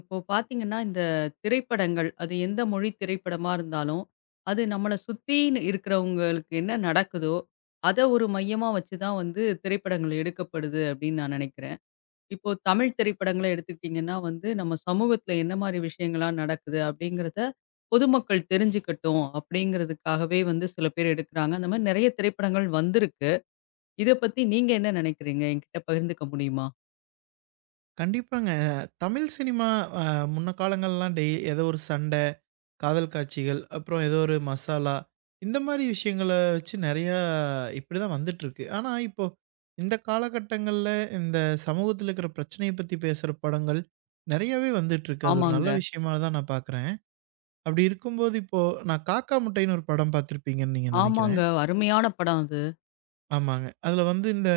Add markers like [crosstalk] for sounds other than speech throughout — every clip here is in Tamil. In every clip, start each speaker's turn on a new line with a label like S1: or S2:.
S1: இப்போ பார்த்தீங்கன்னா, இந்த திரைப்படங்கள், அது எந்த மொழி திரைப்படமா இருந்தாலும், அது நம்மள சுத்தி இருக்கிறவங்களுக்கு என்ன நடக்குதோ, அத ஒரு மையமா வச்சு தான் வந்து திரைப்படங்கள் எடுக்கப்படுது அப்படின்னு நான் நெனைக்கிறேன். இப்போ தமிழ் திரைப்படங்கள எடுத்துக்கிட்டிங்கன்னா வந்து, நம்ம சமூகத்தில என்ன மாரி விஷயங்கள்லாம் நடக்குது அப்படிங்கிறத பொதுமக்கள் தெரிஞ்சுக்கட்டும் அப்படிங்கிறதுக்காகவே வந்து சில பேர் எடுக்குறாங்க. அந்த மாரி நெறைய திரைப்படங்கள் வந்திருக்கு. இத பத்தி நீங்க என்ன நெனைக்கிறீங்க? என்கிட்ட பகிர்ந்துக்க முடியுமா?
S2: கண்டிப்பாங்க. தமிழ் சினிமா அ முன்ன காலங்கள்லாம் டெய் ஏதோ ஒரு சண்டை, காதல் காட்சிகள், அப்புறம் ஏதோ ஒரு மசாலா, இந்த மாரி விஷயங்கள வச்சு நெறையா இப்படிதான் வந்துட்டுருக்கு. ஆனா, இப்போ இந்த காலகட்டங்கள்ல இந்த சமூகத்துல இருக்கிற பிரச்சனைய பத்தி பேசுற படங்கள் நெறையாவே வந்துட்டுருக்கு. அது ஒரு நல்ல
S1: ஆமாங்க,
S2: விஷயமா தான் நான் பார்க்குறேன். அப்படி இருக்கும்போது இப்போ நான் காக்கா முட்டைன்னு ஒரு படம் பார்த்துருப்பீங்கன்னு நீங்க
S1: ஆமாங்க.
S2: நெனைக்கிறேன்.
S1: அருமையான படம் அது.
S2: ஆமாங்க. அதுல வந்து இந்த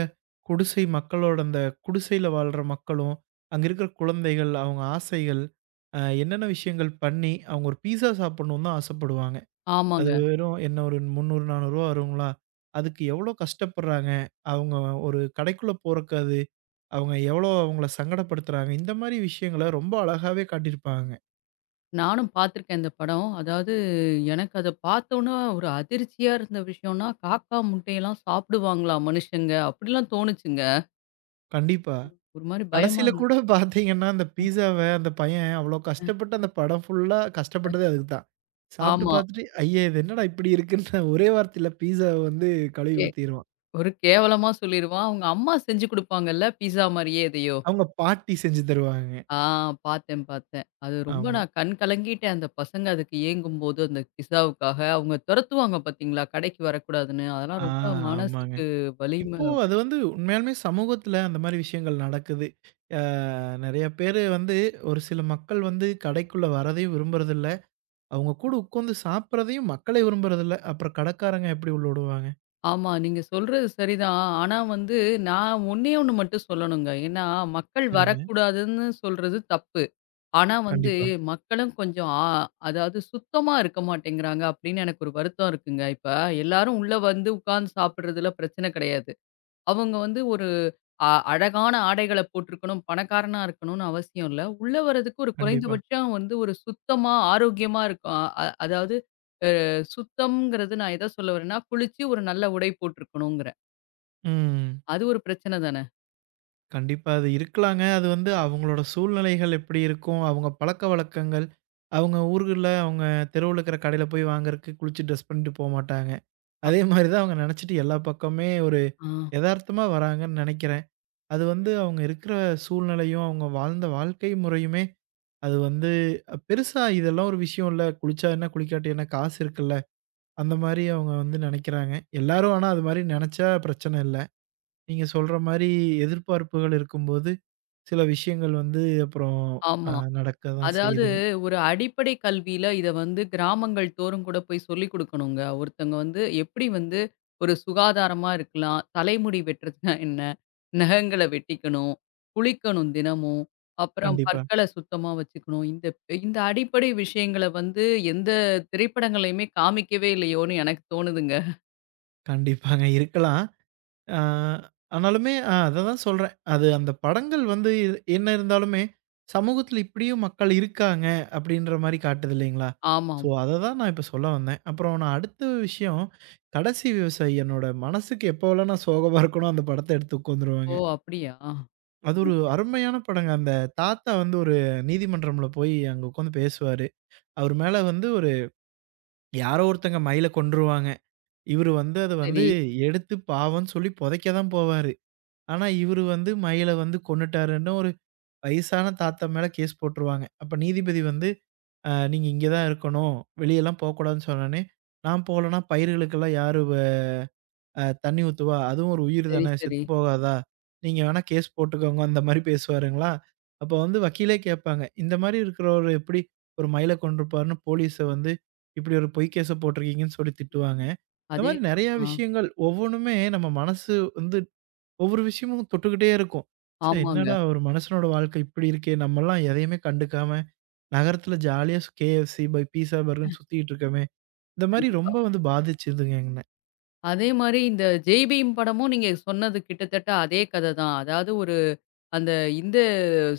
S2: குடிசை மக்களோட அந்த குடிசையில வாழ்ற மக்களும், அங்க இருக்கிற குழந்தைகள், அவங்க ஆசைகள், என்னென்ன விஷயங்கள் பண்ணி, அவங்க ஒரு பீஸா சாப்பிடணும்னு தான் ஆசைப்படுவாங்க. அது
S1: ஆமாங்க.
S2: வெறும் என்ன ஒரு ரூ. 300, 400 வருங்களா? அதுக்கு எவ்வளோ கஷ்டப்படுறாங்க. அவங்க ஒரு கடைக்குள்ள போறக்கு அது அவங்க எவ்வளோ அவங்கள சங்கடப்படுத்துறாங்க. இந்த மாரி விஷயங்கள ரொம்ப அழகாவே காட்டியிருப்பாங்க.
S1: நானும் பார்த்துருக்கேன் இந்த படம். அதாவது எனக்கு அத பார்த்தோன்னா ஒரு அதிர்ச்சியா இருந்த விஷயம்னா, காக்கா முட்டையெல்லாம் சாப்பிடுவாங்களா மனுஷங்க? அப்படிலாம் தோணுச்சுங்க.
S2: கண்டிப்பா.
S1: ஒரு மாரி பயமா
S2: கடைசியில
S1: இருந்தது.
S2: கூட பார்த்தீங்கன்னா, அந்த பீஸாவ அந்த பையன் அவ்ளோ கஷ்டப்பட்டு அந்த படம் ஃபுல்லா கஷ்டப்பட்டதே அதுக்கு தான். சாப்பிட்டு
S1: ஆமா.
S2: பார்த்துட்டு, ஐய! இது என்னடா இப்படி இருக்குன்னு [laughs] ஒரே வார்த்தையில பீஸாவ வந்து கழுவி
S1: கே
S2: ஊத்திருவான்.
S1: ஒரு கேவலமா சொல்லிருவான். அவங்க அம்மா செஞ்சு குடுப்பாங்கல்ல, பீஸா மாரியே எதையோ.
S2: அவங்க பாட்டி செஞ்சு தருவாங்க.
S1: ஆ பார்த்தேன், பார்த்தேன். அது ரொம்ப
S2: ஆமா.
S1: நான் கண் கலங்கிட்டேன். அந்த பசங்க அதுக்கு ஏங்கும்போது, அந்த பிஸாவுக்காக. அவங்க தொரத்துவாங்க பார்த்தீங்களா? கடைக்கு வரக்கூடாதுன்னு.
S2: ஆ
S1: அதெல்லாம் ரொம்ப
S2: ஆமாங்க.
S1: மனசுக்கு வலி.
S2: இப்போ அது வந்து உண்மையாலுமே சமூகத்தில அந்த மாரி விஷயங்கள் நடக்குது. ஆ நெறைய பேரு வந்து ஒரு சில மக்கள் வந்து கடைக்குள்ள வரதையும் விரும்புறதில்ல. அவங்க கூட உட்காந்து சாப்பிடுறதையும் மக்களே விரும்புறதில்ல. அப்புறம் கடைக்காரங்க எப்படி உள்ள விடுவாங்க?
S1: ஆமா. நீங்க சொல்றது சரிதான். ஆனா வந்து நான் ஒண்ணே ஒண்ணு மட்டும் சொல்லணுங்க. ஏன்னா, மக்கள்
S2: சரிங்க.
S1: வரக்கூடாதுன்னு சொல்றது தப்பு. ஆனா வந்து
S2: கண்டிப்பா,
S1: மக்களும் கொஞ்சம் அதாவது சுத்தமா இருக்க மாட்டேங்கிறாங்க அப்படின்னு எனக்கு ஒரு வருத்தம் இருக்குங்க. இப்ப எல்லாரும் உள்ள வந்து உட்கார்ந்து சாப்பிடுறதுல பிரச்சனை கிடையாது. அவங்க வந்து ஒரு அழகான ஆடைகள போட்டிருக்கணும், பணக்காரனா இருக்கணும்னு அவசியம் இல்ல. உள்ள வர்றதுக்கு ஒரு
S2: கண்டிப்பா.
S1: குறைந்தபட்சம் வந்து ஒரு சுத்தமா, ஆரோக்கியமா இருக்கும். அ அ- அதாவது சுத்தம்ங்கிறது நான் எத சொல்ல வரேன்னா, குளிச்சு ஒரு நல்ல உடை போட்டிருக்கணுங்கிறேன்.
S2: ம்.
S1: அது ஒரு பிரச்சனை தானே!
S2: கண்டிப்பா அது இருக்கலாங்க. அது வந்து அவங்களோட சூழ்நிலைகள் எப்படி இருக்கும்? அவங்க பழக்கவழக்கங்கள், அவங்க ஊர்கள்ல அவங்க தெருவுல இருக்கிற கடையில போய் வாங்குறக்கு குளிச்சு ட்ரெஸ் பண்ணிட்டு போமாட்டாங்க. அதே மாரி தான் அவங்க நெனச்சுட்டு எல்லா பக்கமே ஒரு
S1: ஆ.
S2: எதார்த்தமா வராங்கன்னு நெனைக்கிறேன். அது வந்து அவங்க இருக்கிற சூழ்நிலையும், அவங்க வாழ்ந்த வாழ்க்கை முறையுமே அது வந்து பெருசா இதெல்லாம் ஒரு விஷயம் இல்ல. குளிச்சா என்ன? குளிக்காட்டி என்ன? காசு இருக்குல்ல. அந்த மாரி அவங்க வந்து நெனைக்கிறாங்க. எல்லாரும் ஆனா அது மாரி நெனச்சா பிரச்சனை இல்ல. நீங்க சொல்ற மாரி எதிர்பார்ப்புகள் இருக்கும்போது, சில விஷயங்கள் வந்து அப்புறம் அ
S1: ஆமா.
S2: நடக்க தான்
S1: அதாவது
S2: செய்யுதுங்க.
S1: ஒரு அடிப்படை கல்வியில இத வந்து கிராமங்கள் தோறும் கூட போய் சொல்லிக் குடுக்கணுங்க. ஒருத்தங்க வந்து எப்படி வந்து ஒரு சுகாதாரமா இருக்கலாம், தலைமுடி வெட்டுறதுனா என்ன? நகங்கள வெட்டிக்கணும், குளிக்கணும் தினமும், அப்புறம்
S2: கண்டிப்பா,
S1: பற்கள சுத்தமா வச்சுக்கணும். இந்த இந்த அடிப்படை விஷயங்கள வந்து எந்த திரைப்படங்கள்லயுமே காமிக்கவே இல்லையோன்னு எனக்கு தோணுதுங்க.
S2: கண்டிப்பாங்க இருக்கலாம். ஆ ஆனாலுமே அததான் சொல்றேன். அது அந்த படங்கள் வந்து என்ன இருந்தாலுமே, சமூகத்தில இப்படியும் மக்கள் இருக்காங்க அப்படின்ற மாரி காட்டுது இல்லைங்களா? ஸோ
S1: ஆமாமா.
S2: அத தான் நான் இப்ப சொல்ல வந்தேன். அப்புறம் நான் அடுத்த விஷயம், கடைசி விவசாயி என்னோட மனசுக்கு எப்போலாம் நான் சோகமா இருக்கனோ அந்த படத்த எடுத்து
S1: ஓ!
S2: உட்காந்துருவேங்க.
S1: அப்படியா?
S2: அது
S1: சரி,
S2: ஒரு அருமையான படங்க. அந்த தாத்தா வந்து ஒரு நீதிமன்றம்ல போய் அங்க உட்காந்து பேசுவாரு. அவரு மேல வந்து ஒரு யாரோ ஒருத்தங்க மயில கொன்றுருவாங்க. இவரு வந்து அத வந்து
S1: சரி,
S2: எடுத்து பாவம்ன்னு சொல்லி புதைக்க தான் போவாரு. ஆனா, இவரு வந்து மயில வந்து கொன்னுட்டாருன்னு ஒரு வயசான தாத்தா மேல கேஸ் போட்டுருவாங்க. அப்ப நீதிபதி வந்து, நீங்க இங்க தான் இருக்கணும். வெளியலாம் போக்கூடாதுன்னு" சொன்னோனே, "நான் போலனா பயிர்களுக்கெல்லாம் யாரு தண்ணி ஊத்துவா, அதுவும் ஒரு உயிர்
S1: சரி,
S2: தானே செத்து
S1: சரி.
S2: போகாதா? நீங்க வேணா கேஸ் போட்டுக்கோங்க." அந்த மாரி பேசுவாருங்களா. அப்ப வந்து வக்கீலே கேட்பாங்க, "இந்த மாரி இருக்கிறவரு எப்படி ஒரு மயில கொன்றுப்பார்ன்னு போலீஸ வந்து இப்படி ஒரு பொய் கேஸ போட்டிருக்கீங்கன்னு" சொல்லி திட்டுவாங்க. இந்த மாரி
S1: அதேதான்.
S2: நெறையா
S1: ஆ.
S2: விஷயங்கள் ஒவ்வொன்னுமே நம்ம மனசு வந்து ஒவ்வொரு விஷயமும் தொட்டுக்கிட்டே இருக்கும். ச்சே
S1: ஆமாங்க.
S2: என்னடா ஒரு மனுஷனோட வாழ்க்கை இப்படி இருக்கே! நம்மலாம் எதையுமே கண்டுக்காம நகரத்துல ஜாலியா KFC பை பீஸா பர்கர்ன்னு சுத்திட்டு இருக்கோமே! இந்த மாரி
S1: கண்டிப்பா.
S2: ரொம்ப வந்து பாதிச்சுதுங்க
S1: அதே மாரி இந்த ஜெய் பீம் படமும் நீங்க சொன்னது கிட்டத்தட்ட அதே கதை தான். அதாவது ஒரு அந்த இந்து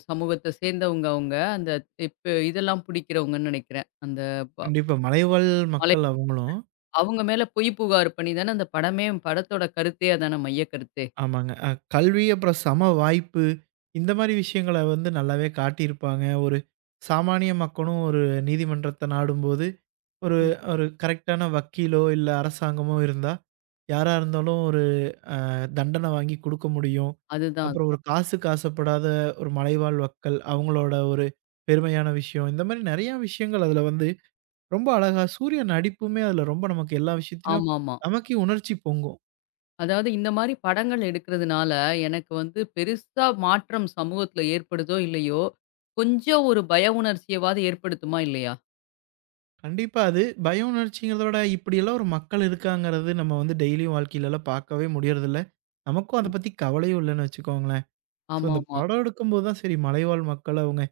S1: சமூகத்த சேர்ந்தவங்க அவங்க. அந்த இப்ப இதெல்லாம் பிடிக்கிறவங்கன்னு நெனைக்கிறேன். அந்த ப
S2: கண்டிப்பா. மலைவாழ்
S1: மலை
S2: மக்கள் அவங்களும்.
S1: அவங்க மேல பொய் புகார் பண்ணி தானே அந்த படமே படத்தோட கருத்தே அதான மைய கருத்தே.
S2: ஆமாங்க. கல்வி அப்புறம் சம வாய்ப்பு, இந்த மாரி விஷயங்கள வந்து நல்லாவே காட்டியிருப்பாங்க. ஒரு சாமானிய மக்களும் ஒரு நீதிமன்றத்த நாடும்போது, ஒரு
S1: ம்.
S2: ஒரு கரெக்ட்டான வக்கீலோ, இல்ல அரசாங்கமோ இருந்தா, யாரா இருந்தாலும் ஒரு அ தண்டனை வாங்கி குடுக்க முடியும்.
S1: அதுதான்.
S2: அப்புறம் ஒரு காசுக்கு ஆசைப்படாத ஒரு மலைவாழ் மக்கள், அவங்களோட ஒரு பெருமையான விஷயம். இந்த மாரி நெறையா விஷயங்கள் அதுல வந்து ரொம்ப அழகா சூர்யா நடிப்புமே அதுல ரொம்ப நமக்கு எல்லா விஷயத்திலும்
S1: ஆமாமா.
S2: நமக்கே உணர்ச்சி பொங்கும்.
S1: அதாவது இந்த மாரி படங்கள் எடுக்கிறதுனால எனக்கு வந்து பெருசா மாற்றம் சமூகத்துல ஏற்படுதோ இல்லையோ, கொஞ்சம் ஒரு பய உணர்ச்சியவாது ஏற்படுத்துமா இல்லையா?
S2: கண்டிப்பா. அது பய உணர்ச்சிங்கிறத விட, இப்படியெல்லாம் ஒரு மக்கள் இருக்காங்கிறது நம்ம வந்து டெய்லியும் வாழ்க்கையிலலாம் பார்க்கவே முடியறதில்ல. நமக்கும் அத பத்தி கவலையும் இல்லன்னு வச்சுக்கோங்களேன். ஸோ, இந்த
S1: ஆமாமா.
S2: படம் எடுக்கும்போது தான் சரி மலைவாழ் மக்கள் அவங்க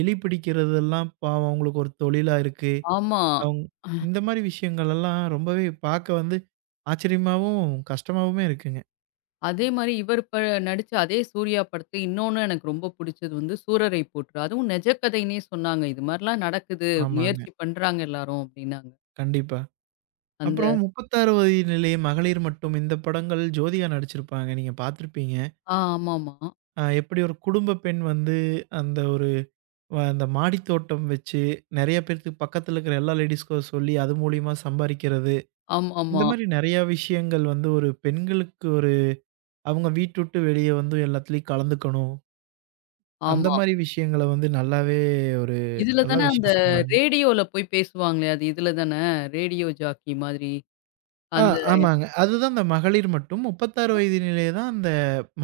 S2: எலி பிடிக்கிறதெல்லாம் பாவம் அவங்களுக்கு ஒரு தொழிலா இருக்கு.
S1: ஆமா. ஆமா.
S2: அவங்க இந்த மாரி விஷயங்கள் எல்லாம் ரொம்பவே பார்க்க வந்து ஆச்சரியமாவும், கஷ்டமாவுமே இருக்குங்க.
S1: அதே மாரி இவர் இப்ப நடிச்ச அதே சூர்யா படத்துல இன்னொன்னு எனக்கு ரொம்ப புடிச்சது வந்து சூரரை போற்று. அதுவும் நெஜ கதைன்னே சொன்னாங்க. இது மாரிலாம் நடக்குது.
S2: ஆமாங்க.
S1: முயற்சி பண்றாங்க எல்லாரும் அப்டின்னாங்க.
S2: கண்டிப்பா.
S1: அந்த
S2: அப்புறம் 36 வயது நிலை, மகளிர் மட்டும் இந்த படங்கள் ஜோதிகா நடிச்சிருப்பாங்க. நீங்க பார்த்திருப்பீங்க.
S1: ஆ. ஆமாமா.
S2: எப்படி ஒரு குடும்ப பெண் வந்து அந்த ஒரு அந்த மாடி தோட்டம் வச்சு, நெறைய பேர்த்துக்கு பக்கத்துல இருக்கிற எல்லா லேடீஸ்க்கும் சொல்லி, அது மூலியமா சம்பாரிக்கிறது.
S1: ஆமாமா.
S2: இந்த
S1: ஆமா.
S2: மாரி நெறைய விஷயங்கள் வந்து ஒரு பெண்களுக்கு ஒரு அவங்க வீட்ட விட்டு வெளிய வந்து எல்லாத்துலயும் கலந்துக்கணும். அந்த
S1: ஆமா.
S2: மாரி விஷயங்கள வந்து நல்லாவே ஒரு
S1: இதுல
S2: நல்ல
S1: தானே அந்த
S2: விஷயம் சொன்னாங்க.
S1: ரேடியோல போய் பேசுவாங்களே அது இதுல தானே? ரேடியோ ஜாக்கி மாதிரி.
S2: ஆ
S1: அந்த
S2: ஆமாங்க. அதுதான் அந்த மகளிர் மட்டும் 36 வயதினிலே தான் அந்த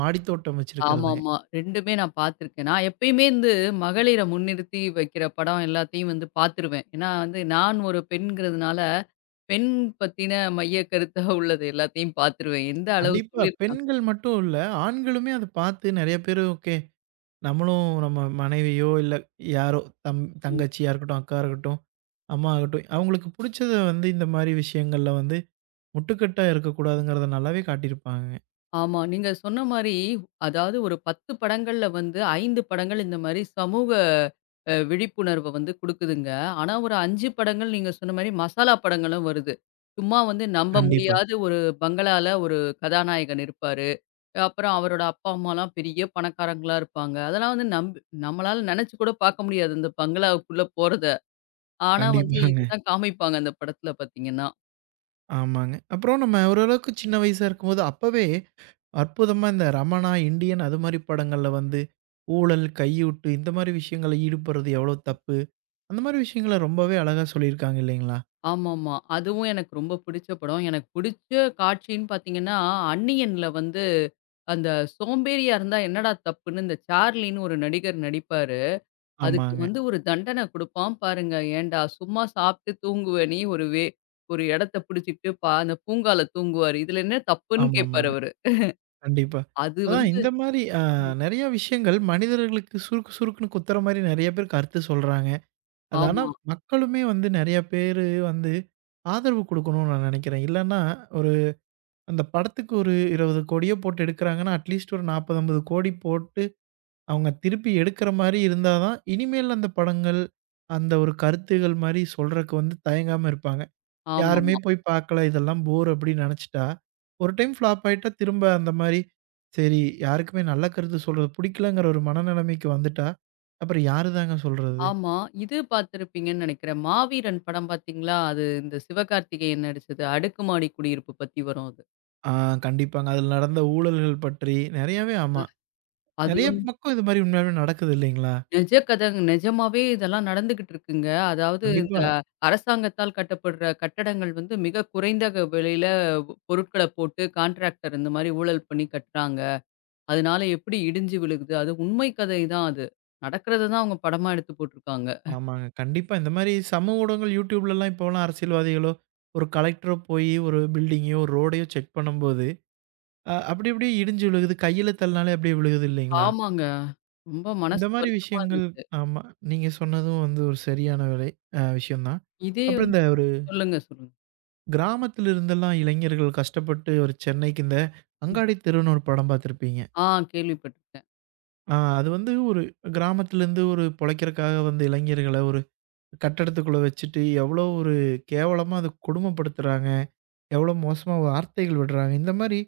S2: மாடி தோட்டம் வச்சிருக்கிறதுங்க.
S1: ஆமாமா. 2மே நான் பார்த்துருக்கேன். நான் எப்பயுமே வந்து மகளிர முன்னிறுத்தி வைக்கிற படம் எல்லாத்தையும் வந்து பார்த்துருவேன். ஏன்னா வந்து நான் ஒரு பெண்ங்கிறதுனால, பெண் பத்தின மைய கருத்தா உள்ளது எல்லாத்தையும் பார்த்துருவேன். எந்த அளவு
S2: கண்டிப்பா
S1: சொல்லியிருக்காங்க.
S2: பெண்கள் மட்டும் இல்ல, ஆண்களுமே அத பார்த்து நெறைய பேரு ஓகே நம்மளும் நம்ம மனைவியோ, இல்ல யாரோ தம்
S1: ம்.
S2: தங்கச்சியா இருக்கட்டும், அக்கா இருக்கட்டும், அம்மா ஆகட்டும், அவங்களுக்கு புடிச்சத வந்து இந்த மாரி விஷயங்கள்ல வந்து முட்டுக்கட்டா இருக்கக்கூடாதுங்கிறத நல்லாவே காட்டியிருப்பாங்க.
S1: ஆமா. நீங்க சொன்ன மாரி, அதாவது ஒரு 10 படங்கள்ல வந்து 5 படங்கள் இந்த மாரி சமூக விழிப்புணர்வ வந்து குடுக்குதுங்க. ஆனா ஒரு 5 படங்கள் நீங்க சொன்ன மாரி மசாலா படங்களும் வருது. சும்மா வந்து நம்ப
S2: கண்டிப்பா,
S1: முடியாத ஒரு பங்களால ஒரு கதாநாயகன் இருப்பாரு. அப்புறம் அவரோட அப்பா, அம்மாலாம் பெரிய பணக்காரங்களா இருப்பாங்க. அதெல்லாம் வந்து நம்பி நம்மளால நினைச்சு கூட பார்க்க முடியாது, அந்த பங்களாவுக்குள்ள போறத. ஆனா வந்து
S2: கண்டிப்பாங்க.
S1: இதுதான் காமிப்பாங்க அந்த படத்துல பார்த்தீங்கன்னா.
S2: ஆமாங்க. அப்புறம் நம்ம ஓரளவுக்கு சின்ன வயசா இருக்கும்போது அப்பவே அற்புதமா இந்த ரமணா, இண்டியன் அது மாரி படங்கள்ல வந்து ஊழல், கையூட்டு இந்த மாரி விஷயங்கள்ல ஈடுபடுறது எவ்வளோ தப்பு, அந்த மாரி விஷயங்கள ரொம்பவே அழகா சொல்லியிருக்காங்க இல்லைங்களா?
S1: ஆமாமா. அதுவும் எனக்கு ரொம்ப பிடிச்ச படம். எனக்கு பிடிச்ச காட்சின்னு பார்த்தீங்கன்னா, அந்நியன்ல வந்து அந்த சோம்பேறியா இருந்தா என்னடா தப்புன்னு இந்த சார்லின்னு ஒரு நடிகர் நடிப்பாரு. அதுக்கு
S2: ஆமாங்க.
S1: வந்து ஒரு தண்டனை குடுப்பான் பாருங்க. ஏன்டா சும்மா சாப்பிட்டு தூங்குவ நீ ஒரு ஒரு இடத்த பிடிச்சுக்கிட்டு அந்த பூங்கால தூங்குவாரு. இதுல என்ன தப்புன்னு கேட்பாரு
S2: ஆமாமாங்க.
S1: அவரு.
S2: கண்டிப்பா.
S1: அது
S2: அதான்
S1: வந்து
S2: இந்த மாரி நெறைய விஷயங்கள் மனிதர்களுக்கு சுருக்கு சுருக்குன்னு குத்துற மாரி நெறைய பேர் கருத்து சொல்றாங்க. அது ஆனா
S1: ஆமா.
S2: மக்களுமே வந்து நெறைய பேரு வந்து ஆதரவு குடுக்கணும்னு நான் நெனைக்கிறேன். இல்லன்னா ஒரு அந்த படத்துக்கு ஒரு 20,00,00,000 போட்டு எடுக்குறாங்கன்னா, அட்லீஸ்ட் ஒரு 40, 50,00,00,000 போட்டு அவங்க திருப்பி எடுக்குற மாரி இருந்தா தான், இனிமேல் அந்த படங்கள், அந்த ஒரு கருத்துகள் மாரி சொல்றக்கு வந்து தயங்காம இருப்பாங்க. யாருமே
S1: ஆமாமா.
S2: போய் பார்க்கல. இதெல்லாம் போர் அப்படின்னு நெனச்சுட்டா, ஒரு டைம் ஃப்ளாப் ஆயிட்டா திரும்ப அந்த மாரி, சரி யாருக்குமே நல்ல கருத்து சொல்றது புடிக்கலங்கிற ஒரு மனநிலைமைக்கு வந்துட்டா, அப்புறம் யாரு தாங்க சொல்றது?
S1: ஆமா. இது பார்த்திருப்பீங்கன்னு நெனைக்கிறேன். மாவீரன் படம் பார்த்தீங்களா? அது இந்த சிவகார்த்திகேயன் நடிச்சது. அடுக்குமாடி குடியிருப்பு பத்தி வரும் அது.
S2: ஆ கண்டிப்பாங்க. அதில நடந்த ஊழல்கள் பற்றி நெறையாவே ஆமா.
S1: அ. அது
S2: நெறைய
S1: வந்து
S2: பக்கம் இது மாரி உண்மையாவே நடக்குது இல்லைங்களா?
S1: நிஜ கதங்க நிஜமாவே இதெல்லாம் நடந்துகிட்டு இருக்குங்க. அதாவது இந்த
S2: கண்டிப்பா
S1: அரசாங்கத்தால் கட்டப்படுற கட்டடங்கள் வந்து மிக குறைந்த விலையில பொருட்கள போட்டு கான்ட்ராக்டர் இந்த மாரி ஊழல் பண்ணி கட்டுறாங்க. அதனால எப்படி இடிஞ்சு விழுகுது. அது உண்மை கதை தான் அது. நடக்கிறத தான் அவங்க படமா எடுத்து போட்டுருக்காங்க.
S2: ஆமாங்க. கண்டிப்பா இந்த மாரி சமூக ஊடகங்கள் YouTubeலலாம் இப்போலாம் அரசியல்வாதிகளோ, ஒரு கலெக்டரோ போயி ஒரு பில்டிங்கையோ, ஒரு ரோடையோ செக் பண்ணும்போது, அப்படி அப்படியே இடிஞ்சு விழுகுது. கையில தள்ளினாலே அப்படியே விழுகுது இல்லைங்களா?
S1: ஆமாங்க. ரொம்ப
S2: இந்த
S1: மனசு
S2: மாரி
S1: வருத்தமா
S2: விஷயங்கள்
S1: இருந்துச்சு.
S2: ஆமா. நீங்க சொன்னதும் வந்து ஒரு சரியான விலை விஷயம் தான்.
S1: இதே
S2: அப்புறம்
S1: வந்து
S2: இந்த ஒரு
S1: சொல்லுங்க, சொல்லுங்க.
S2: கிராமத்துல இருந்தெல்லாம் இளைஞர்கள் கஷ்டப்பட்டு ஒரு சென்னைக்கு இந்த
S1: ம்.
S2: அங்காடி தெருன்னு ஒரு படம் பார்த்துருப்பீங்க.
S1: ஆ கேள்விப்பட்டுருக்கேன்.
S2: அது வந்து ஒரு கிராமத்துலேருந்து ஒரு பொழைக்கிறக்காக வந்த இளைஞர்கள ஒரு கட்டடத்துக்குள்ள வச்சுட்டு எவ்வளோ ஒரு கேவலமா அத கொடுமைப்படுத்துறாங்க. எவ்வளோ மோசமா வார்த்தைகள் விடுறாங்க. இந்த மாரி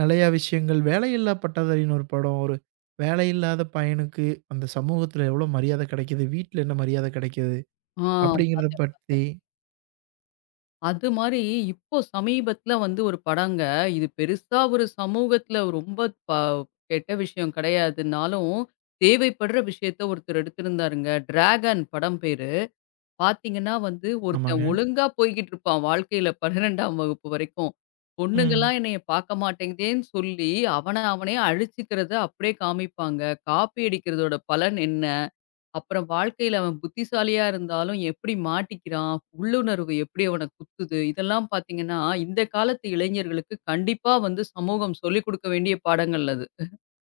S2: நெறையா விஷயங்கள். வேலையில்லா பட்டதாரின்னு ஒரு படம். ஒரு வேலை இல்லாத பையனுக்கு அந்த சமூகத்துல எவ்வளோ மரியாதை கிடைக்குது. வீட்ல என்ன மரியாதை கிடைக்குது.
S1: ஆ. ம்.
S2: அப்படிங்கிறத
S1: பார்த்தேன்,
S2: பத்தி
S1: பார்த்தேன். அது மாரி இப்போ சமீபத்தில வந்து ஒரு படங்க, இது பெருசா ஒரு சமூகத்தில ரொம்ப ப கெட்ட விஷயம் கிடையாதுன்னாலும், தேவைப்படுற விஷயத்த ஒருத்தர் எடுத்திருந்தாருங்க. டிராகன் படம் பேரு. பார்த்தீங்கன்னா வந்து
S2: ஆமாங்க.
S1: ஒருத்தன் ஒழுங்கா போய்க்கிட்டு இருப்பான் வாழ்க்கையில 12ஆம் வகுப்பு வரைக்கும்.
S2: ம்.
S1: பொண்ணுங்கலாம் என்னைய பார்க்க மாட்டேங்குதேன்னு சொல்லி, அவன அவனே அழிச்சுக்கிறத அப்படியே காமிப்பாங்க. காப்பி அடிக்கிறதோட பலன் என்ன? அப்புறம் வாழ்க்கையில அவன் புத்திசாலியா இருந்தாலும் எப்படி மாட்டிக்கிறான், உள்ளுணர்வு எப்படி அவன குத்துது, இதெல்லாம் பார்த்தீங்கன்னா, இந்த காலத்து இளைஞர்களுக்கு கண்டிப்பா வந்து சமூகம் சொல்லிக் குடுக்க வேண்டிய பாடங்கள் அது.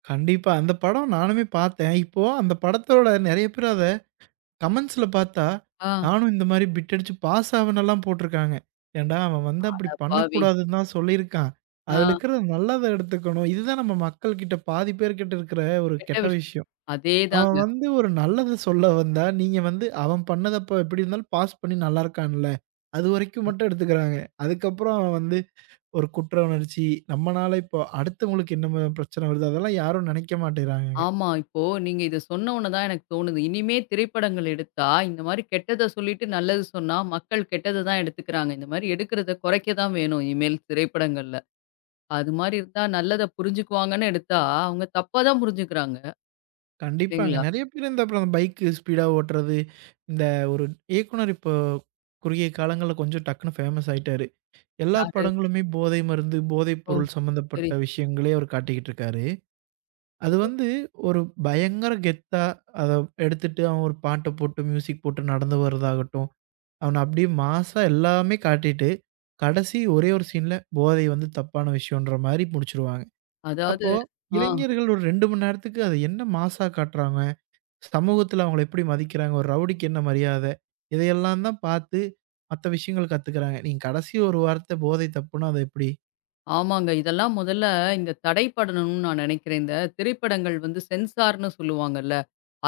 S2: கண்டிப்பா. அந்த படம் நானுமே பார்த்தேன். இப்போ அந்த படத்தோட நெறைய பேர் அத கமெண்ட்ஸ்ல பார்த்தா,
S1: ஆ,
S2: நானும் இந்த மாரி பிட் அடிச்சு பாஸ் ஆவேனெல்லாம் போட்டுருக்காங்க. ஏன்டா அவன் வந்து அப்படி
S1: அட பாவி!
S2: பண்ணக்கூடாதுன்னு தான் சொல்லியிருக்கான்.
S1: ஆ,
S2: அதுல இருக்கிறத நல்லத எடுத்துக்கணும். இதுதான் நம்ம மக்கள் கிட்ட பாதி பேர்கிட்ட இருக்கிற ஒரு
S1: கெட்ட
S2: கெட்ட
S1: விஷயம்.
S2: விஷயம். அவன்
S1: அதேதாங்க.
S2: வந்து ஒரு நல்லத சொல்ல வந்தா, நீங்க வந்து அவன் பண்ணத அப்ப எப்படி இருந்தாலும் பாஸ் பண்ணி நல்லா இருக்கான்ல. அதுவரைக்கும் மட்டும் எடுத்துக்கிறாங்க. அதுக்கப்புறம் அவன் வந்து ஒரு குற்ற உணர்ச்சி, நம்மனால இப்போ அடுத்தவங்களுக்கு என்ன பிரச்சனை வருது, அதெல்லாம் யாரும் நினைக்க மாட்டேங்கிறாங்கங்க.
S1: ஆமா, இப்போ நீங்க இத சொன்ன உடனே தான் எனக்கு தோணுது. இனிமே திரைப்படங்கள் எடுத்தா, இந்த மாரி கெட்டத சொல்லிட்டு நல்லது சொன்னா, மக்கள் கெட்டத தான் எடுத்துக்கிறாங்க. இந்த மாரி எடுக்கிறத குறைக்க தான் வேணும் இனிமேல் திரைப்படங்கள்ல. அது மாரி இருந்தா நல்லத புரிஞ்சுக்குவாங்கன்னு எடுத்தா, அவங்க தப்பா தான் புரிஞ்சுக்கிறாங்க.
S2: கண்டிப்பாங்க.
S1: இல்லைங்களா?
S2: நெறைய பேர் இந்த அப்புறம் பைக் ஸ்பீடா ஓட்டுறது, இந்த ஒரு இயக்குனர் இப்போ குறுகிய காலங்கள்ல கொஞ்சம் டக்குனு ஃபேமஸ் ஆயிட்டாரு. எல்லா
S1: யாரு?
S2: படங்களுமே போதை மருந்து, போதைப்
S1: ஓ!
S2: பொருள்
S1: சரி,
S2: சம்மந்தப்பட்ட விஷயங்களே அவர் காட்டிக்கிட்டு இருக்காரு. அது
S1: சரி.
S2: வந்து ஒரு பயங்கர கெத்தா அத எடுத்துட்டு அவன் ஒரு பாட்ட போட்டு, மியூசிக் போட்டு நடந்து வரதாகட்டும், அவன அப்படியே மாஸா எல்லாமே காட்டிட்டு, கடைசி ஒரே ஒரு சீன்ல போதை வந்து தப்பான விஷயம்ன்ற மாரி முடிச்சுருவாங்க.
S1: அதாவது
S2: அப்போ
S1: ஆ
S2: இளைஞர்கள் ஒரு 2 மணி நேரத்துக்கு அத என்ன மாஸா காட்டுறாங்க? சமூகத்துல அவங்கள எப்படி மதிக்கிறாங்க? ஒரு ரவுடிக்கு என்ன மரியாத? இதையெல்லாம் தான் பார்த்து மத்த விஷயங்கள் கத்துக்கிறாங்க. நீங்க கடைசி ஒரு வார்த்தை போதை தப்புன்னா அது எப்படி?
S1: ஆமாங்க. இதெல்லாம் முதல்ல இந்த தடைப்படணும்னு நான் நினைக்கிறேன். இந்த திரைப்படங்கள் வந்து சென்சார்ன்னு சொல்லுவாங்கல்ல.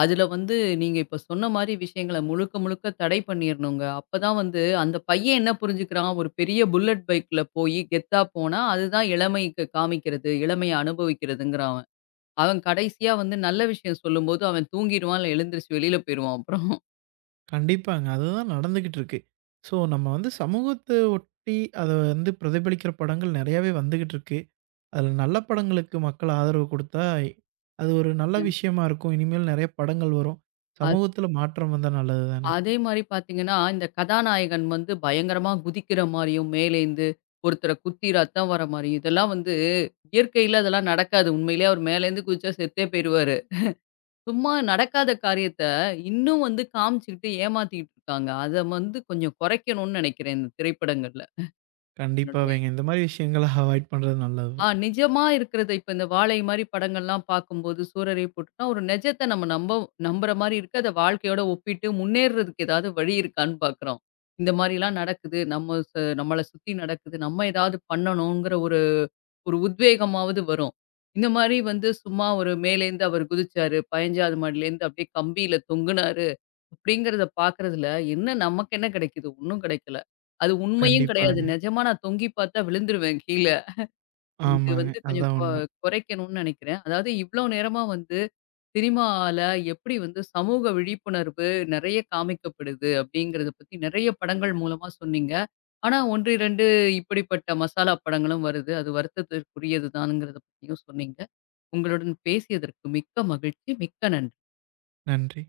S1: அதுல வந்து நீங்க இப்ப சொன்ன மாரி விஷயங்கள முழுக்க முழுக்க தடை பண்ணிரணுங்க. அப்பதான் வந்து அந்த பையன் என்ன புரிஞ்சுக்கிறான், ஒரு பெரிய புல்லட் பைக்ல போயி கெத்தா போனா, அதுதான் இளமைக்கு காமிக்கிறது. இளமைய அனுபவிக்கிறதுங்கிறான் அவன். அவன் கடைசியா வந்து நல்ல விஷயம் சொல்லும்போது, அவன் தூங்கிருவான், இல்ல எழுந்திரிச்சு வெளியில போயிருவான்
S2: கண்டிப்பாங்க. அதுதான் நடந்துகிட்டு இருக்கு. ஸோ நம்ம வந்து சமூகத்த ஒட்டி அத வந்து பிரதிபலிக்கிற படங்கள் நெறையாவே வந்துகிட்டு இருக்கு. அதுல நல்ல படங்களுக்கு மக்கள் ஆதரவு குடுத்தா, அது ஒரு நல்ல
S1: அப்புறம்.
S2: விஷயமா இருக்கும். இனிமேல் நெறைய படங்கள் வரும். சமூகத்துல மாற்றம் வந்தா நல்லது தானே!
S1: அதே மாரி பார்த்தீங்கன்னா, இந்த கதாநாயகன் வந்து பயங்கரமா குதிக்கிற மாரியும், மேலேந்து ஒருத்தர குத்தி ரத்தம் வர மாரி, இதெல்லாம் வந்து இயற்கையில அதெல்லாம் நடக்காது. உண்மையிலேயே அவர் மேலேருந்து குதிச்சா செத்தே போயிருவாரு. சும்மா நடக்காத காரியத்த, இன்னும் வந்து காமிச்சுக்கிட்டு ஏமாத்திக்கிட்டு இருக்காங்க. அத வந்து கொஞ்சம் குறைக்கணும்னு நெனைக்கிறேன் இந்த திரைப்படங்கள்ல. என்னுடைய
S2: கண்டிப்பாவேங்க. இந்த மாரி விஷயங்கள [laughs] அவாய்ட் பண்றது நல்லது
S1: ஆ
S2: தான்.
S1: நிஜமா இருக்கிறத இப்ப இந்த வாழை மாரி படங்கள்லாம் பார்க்கும்போது, சூரரை போட்டுட்டா ஒரு நிஜத்த நம்ம நம்புற மாரி இருக்கு. அத வாழ்க்கையோட ஒப்பிட்டு முன்னேறுறதுக்கு ஏதாவது வழி இருக்கான்னு பார்க்குறோம். இந்த மாரிலாம் நடக்குது. நம்மள சுத்தி நடக்குது. நம்ம ஏதாவது பண்ணணுங்கிற ஒரு ஒரு உத்வேகமாவது வரும். இந்த மாரி வந்து சும்மா ஒரு மேலேருந்து அவர் குதிச்சாரு. 15வது மாடியிலேருந்து அப்படியே கம்பியில தொங்குனாரு. அப்படிங்கிறத பார்க்கறதுல என்ன நமக்கு என்ன கிடைக்குது? ஒண்ணும் கிடைக்கல. அது உண்மையும் கிடையாது.
S2: கண்டிப்பாங்க.
S1: நிஜமா நான் தொங்கி பார்த்தா விழுந்துருவேன் கீழ. இது
S2: ஆமாங்க.
S1: வந்து கொஞ்சம்
S2: அதான் உண்ம.
S1: குறைக்கணும்னு நினைக்கிறேன். அதாவது இவ்ளோ நேரமா வந்து சினிமால எப்படி வந்து சமூக விழிப்புணர்வு நெறைய காமிக்கப்படுது அப்படிங்கிறத பத்தி நெறைய படங்கள் மூலமா சொன்னீங்க. ஆனா 1, 2 இப்படிப்பட்ட மசாலா படங்களும் வருது. அது வருத்தத்திற்குரியது தான்ங்கிறத பத்தியும் சொன்னீங்க. உங்களுடன் பேசியதற்கு மிக்க மகிழ்ச்சி. மிக்க நன்றி.
S2: நன்றி.